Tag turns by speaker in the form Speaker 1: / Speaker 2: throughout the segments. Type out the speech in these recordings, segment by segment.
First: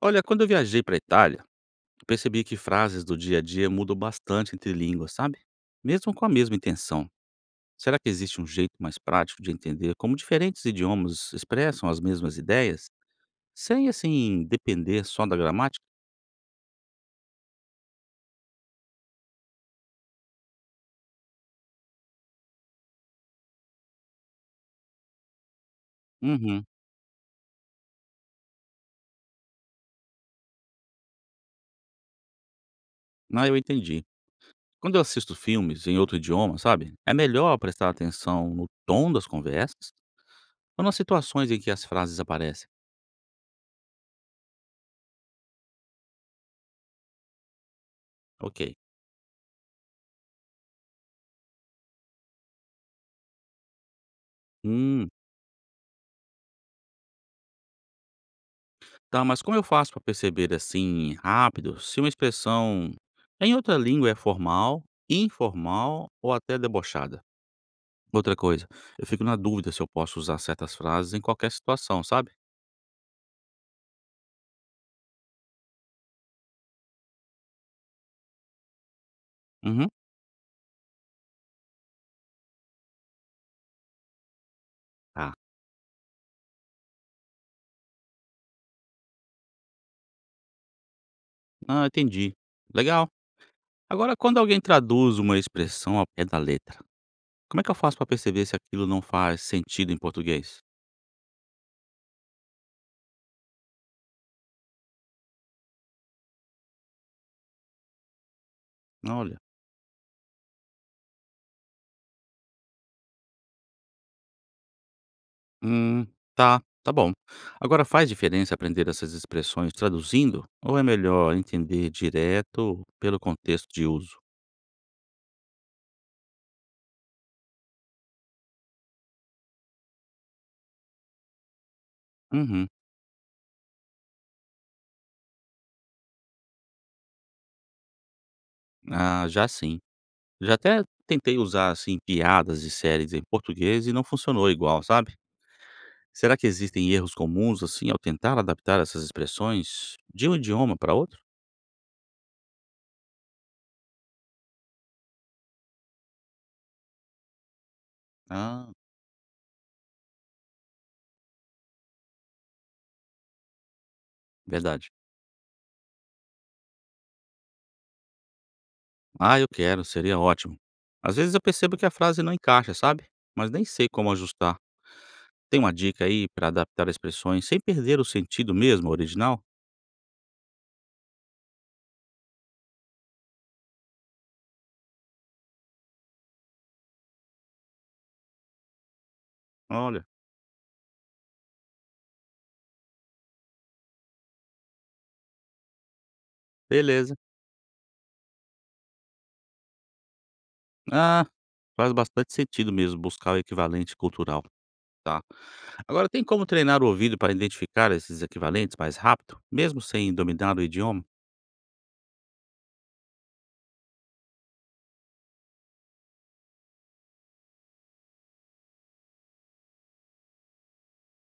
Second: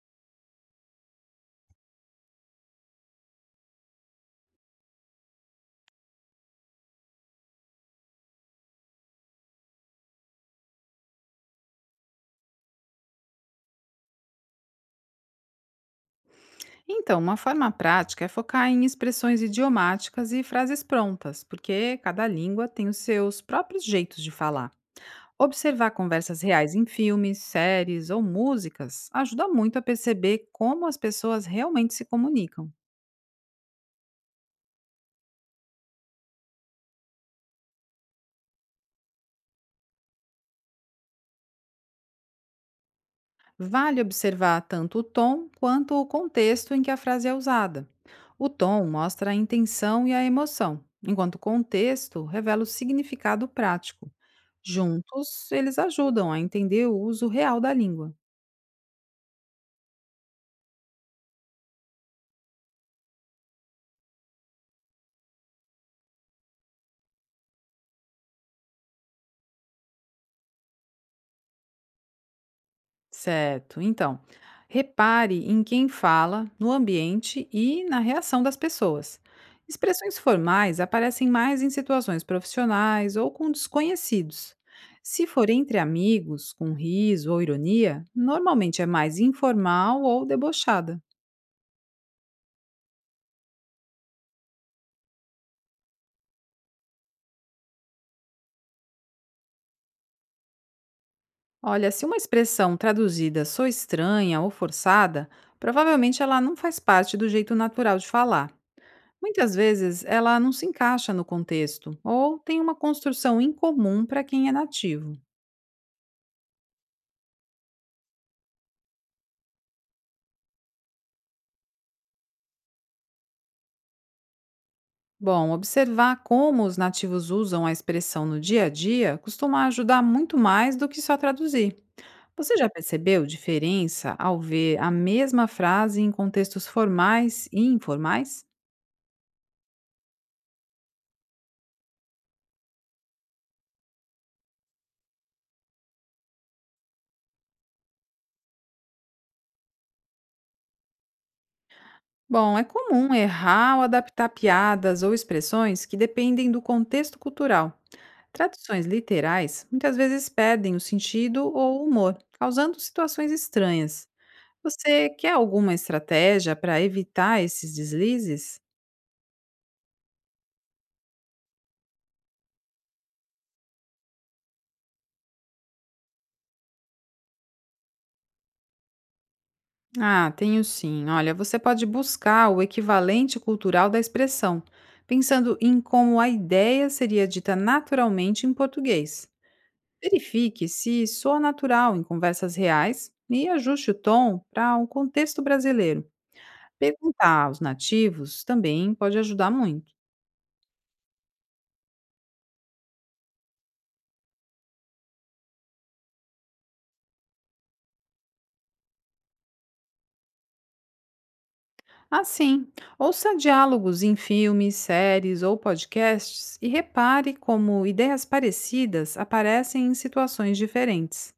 Speaker 1: Olha, quando eu viajei para a Itália, percebi que frases do dia a dia mudam bastante entre línguas, sabe? Mesmo com a mesma intenção. Será que existe um jeito mais prático de entender como diferentes idiomas expressam as mesmas ideias, sem depender só da gramática?
Speaker 2: Então, uma forma prática é focar em expressões idiomáticas e frases prontas, porque cada língua tem os seus próprios jeitos de falar. Observar conversas
Speaker 1: Uhum.
Speaker 2: reais em filmes, séries ou músicas ajuda muito a perceber como as pessoas realmente se comunicam.
Speaker 1: Ah, eu entendi. Quando eu assisto filmes em outro idioma, sabe? É melhor prestar atenção no tom das conversas ou nas situações em que as frases aparecem.
Speaker 2: Vale observar tanto o tom quanto o contexto em que a frase é usada. O
Speaker 1: Ok.
Speaker 2: tom mostra a intenção e a emoção, enquanto o contexto revela o significado prático.
Speaker 1: Hum,
Speaker 2: Juntos, eles ajudam a entender o uso real da língua.
Speaker 1: Tá, mas como eu faço para perceber assim rápido se uma expressão em outra língua é formal, informal ou até debochada? Outra coisa, eu fico na dúvida se eu posso usar certas frases em qualquer situação, sabe?
Speaker 2: Certo. Então, repare em quem fala, no ambiente e na reação das pessoas.
Speaker 1: Uhum.
Speaker 2: Expressões formais aparecem mais em situações profissionais ou com desconhecidos. Se
Speaker 1: Tá.
Speaker 2: for entre amigos, com riso ou ironia, normalmente é mais informal ou debochada.
Speaker 1: Ah, entendi. Legal. Agora, quando alguém traduz uma expressão ao pé da letra, como é que eu faço para perceber se aquilo não faz sentido em português?
Speaker 2: Olha, se uma expressão traduzida sou estranha ou forçada, provavelmente ela não faz parte do jeito natural de falar.
Speaker 1: Olha.
Speaker 2: Muitas vezes ela não se encaixa no contexto ou tem uma construção incomum para quem é nativo.
Speaker 1: Hum, tá, tá bom. Agora faz diferença aprender essas expressões traduzindo ou é melhor entender direto pelo contexto de uso?
Speaker 2: Bom, observar como os nativos usam a expressão no dia a dia costuma ajudar muito mais do que só traduzir. Você já
Speaker 1: Uhum.
Speaker 2: percebeu diferença ao ver a mesma frase em contextos formais e informais?
Speaker 1: Ah, já sim. Já até tentei usar assim piadas de séries em português e não funcionou igual, sabe? Será que existem erros comuns assim ao tentar adaptar essas expressões de um idioma para outro?
Speaker 2: Bom, é comum errar ou adaptar piadas ou expressões que dependem do contexto cultural.
Speaker 1: Ah,
Speaker 2: Traduções literais muitas vezes perdem o sentido ou o humor, causando situações estranhas.
Speaker 1: verdade.
Speaker 2: Você quer alguma estratégia para evitar esses deslizes?
Speaker 1: Ah, eu quero, seria ótimo. Às vezes eu percebo que a frase não encaixa, sabe? Mas nem sei como ajustar. Tem uma dica aí para adaptar expressões sem perder o sentido mesmo original?
Speaker 2: Ah, tenho sim. Olha, você pode buscar o equivalente cultural da expressão, pensando em como a ideia seria dita naturalmente em português.
Speaker 1: Olha,
Speaker 2: Verifique se soa natural em conversas reais e ajuste o tom para o contexto brasileiro.
Speaker 1: beleza.
Speaker 2: Perguntar aos nativos também pode ajudar muito.
Speaker 1: Ah, faz bastante sentido mesmo buscar o equivalente cultural, tá? Agora, tem como treinar o ouvido para identificar esses equivalentes mais rápido, mesmo sem dominar o idioma?
Speaker 2: Assim, ouça diálogos em filmes, séries ou podcasts e repare como ideias parecidas aparecem em situações diferentes.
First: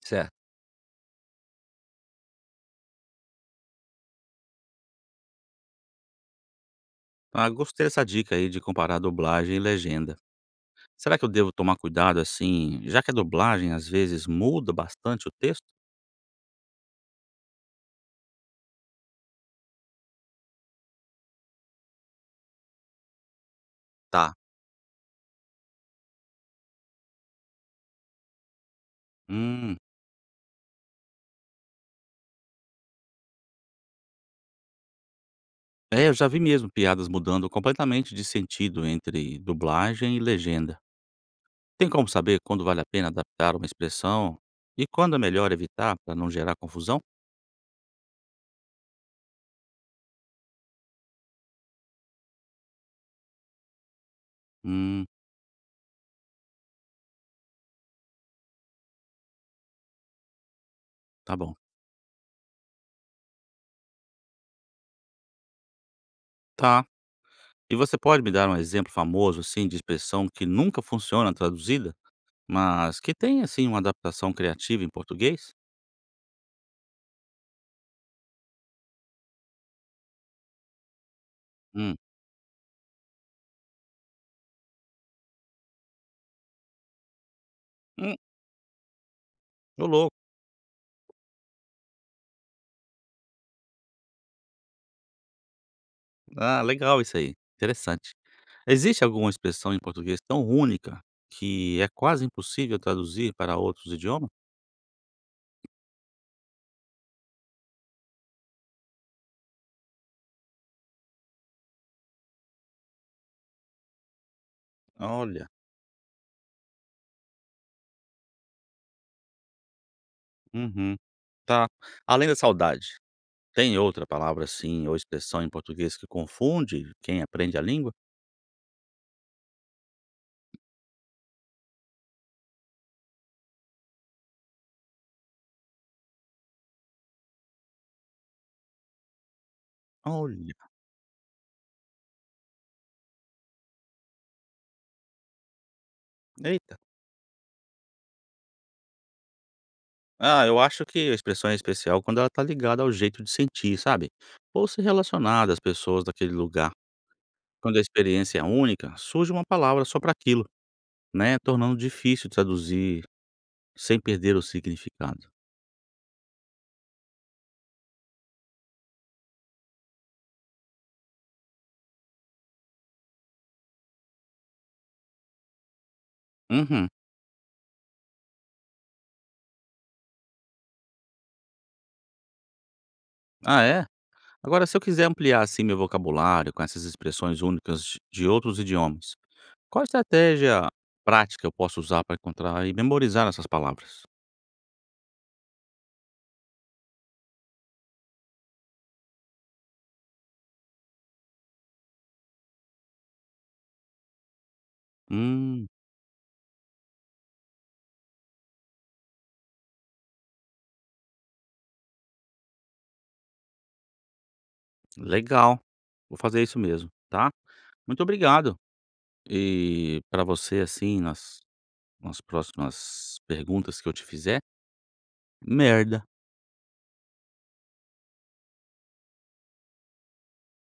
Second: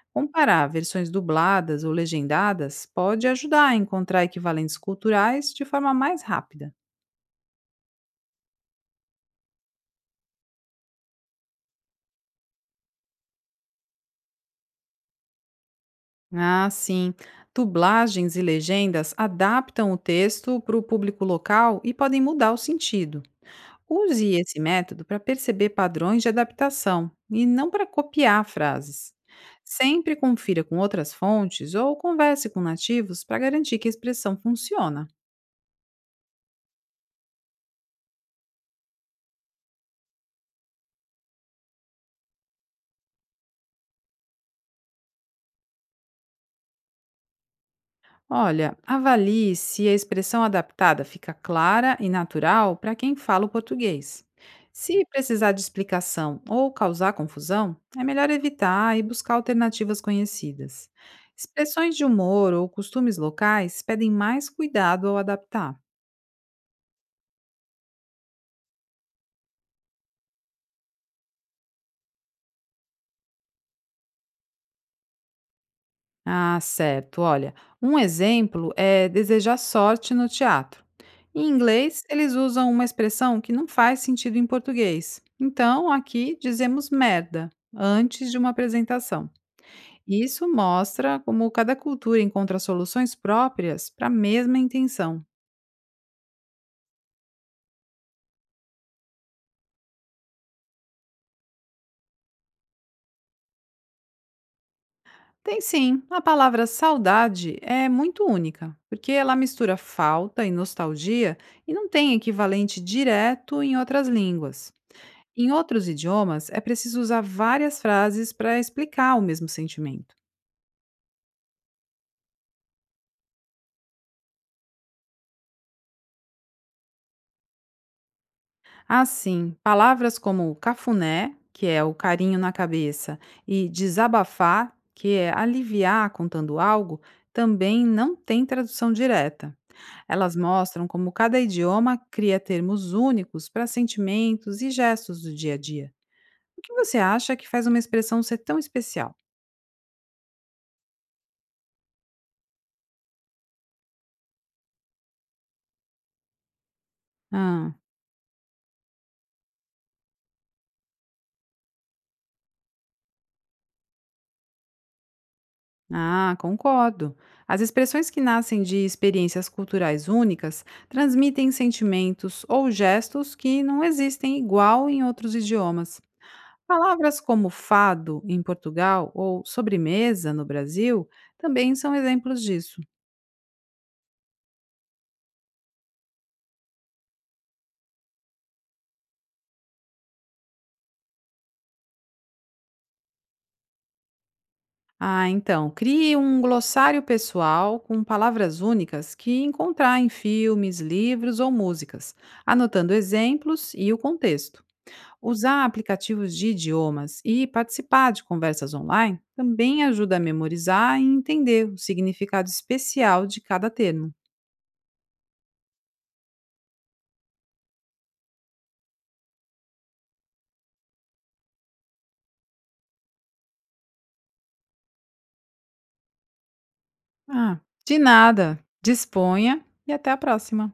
Speaker 1: Certo.
Speaker 2: Comparar versões dubladas ou legendadas pode ajudar a encontrar equivalentes culturais de forma mais rápida.
Speaker 1: Ah, gostei dessa dica aí de comparar dublagem e legenda. Será que eu devo tomar cuidado assim, já que a dublagem às vezes muda bastante o texto?
Speaker 2: Ah, sim. Dublagens e legendas adaptam o texto para o público local e podem mudar o sentido.
Speaker 1: Tá.
Speaker 2: Use esse método para perceber padrões de adaptação e não para copiar frases.
Speaker 1: Hum,
Speaker 2: Sempre confira com outras fontes ou converse com nativos para garantir que a expressão funciona.
Speaker 1: É, eu já vi mesmo piadas mudando completamente de sentido entre dublagem e legenda. Tem como saber quando vale a pena adaptar uma expressão e quando é melhor evitar para não gerar confusão?
Speaker 2: Olha, avalie se a expressão adaptada fica clara e natural para quem fala o português. Se
Speaker 1: Hum,
Speaker 2: precisar de explicação ou causar confusão, é melhor evitar e buscar alternativas conhecidas.
Speaker 1: tá bom.
Speaker 2: Expressões de humor ou costumes locais pedem mais cuidado ao adaptar.
Speaker 1: Tá. E você pode me dar um exemplo famoso assim de expressão que nunca funciona traduzida, mas que tem assim uma adaptação criativa em português?
Speaker 2: Ah, certo. Olha, um exemplo é desejar sorte no teatro. Em
Speaker 1: Hum.
Speaker 2: inglês, eles usam uma expressão que não faz sentido em português. Então, aqui dizemos merda
Speaker 1: Hum,
Speaker 2: antes de uma apresentação.
Speaker 1: ô louco.
Speaker 2: Isso mostra como cada cultura encontra soluções próprias para a mesma intenção.
Speaker 1: Ah, legal isso aí. Interessante. Existe alguma expressão em português tão única que é quase impossível traduzir para outros idiomas?
Speaker 2: Tem sim, a palavra saudade é muito única, porque ela mistura falta e nostalgia e não tem equivalente direto em outras línguas. Em
Speaker 1: Olha,
Speaker 2: outros idiomas, é preciso usar várias frases para explicar o mesmo sentimento.
Speaker 1: uhum, tá. Além da saudade, tem outra palavra assim ou expressão em português que confunde quem aprende a língua?
Speaker 2: Assim, palavras como cafuné, que é o carinho na cabeça, e desabafar, que é aliviar contando algo, também não têm tradução direta. Elas
Speaker 1: Olha,
Speaker 2: mostram como cada idioma cria termos únicos para sentimentos e gestos do dia a dia. O que
Speaker 1: eita.
Speaker 2: você acha que faz uma expressão ser tão especial?
Speaker 1: Ah, eu acho que a expressão é especial quando ela tá ligada ao jeito de sentir, sabe? Ou se relacionar às pessoas daquele lugar.
Speaker 2: Ah.
Speaker 1: Quando a experiência é única, surge uma palavra só para aquilo, né? Tornando difícil traduzir sem perder o significado.
Speaker 2: Ah, concordo. As expressões que nascem de experiências culturais únicas transmitem sentimentos ou gestos que não existem igual em outros idiomas.
Speaker 1: Uhum.
Speaker 2: Palavras como fado em Portugal ou sobremesa no Brasil também são exemplos disso.
Speaker 1: Ah, é? Agora, se eu quiser ampliar assim meu vocabulário com essas expressões únicas de outros idiomas, qual estratégia prática eu posso usar para encontrar e memorizar essas palavras?
Speaker 2: Ah, então, crie um glossário pessoal com palavras únicas que encontrar em filmes, livros ou músicas, anotando exemplos e o contexto. Usar
Speaker 1: Hum,
Speaker 2: aplicativos de idiomas e participar de conversas online também ajuda a memorizar e entender o significado especial de cada termo.
Speaker 1: legal. Vou fazer isso mesmo, tá? Muito obrigado. E para você, assim, nas próximas perguntas que eu te fizer, merda.
Speaker 2: Ah, de nada. Disponha e até a próxima.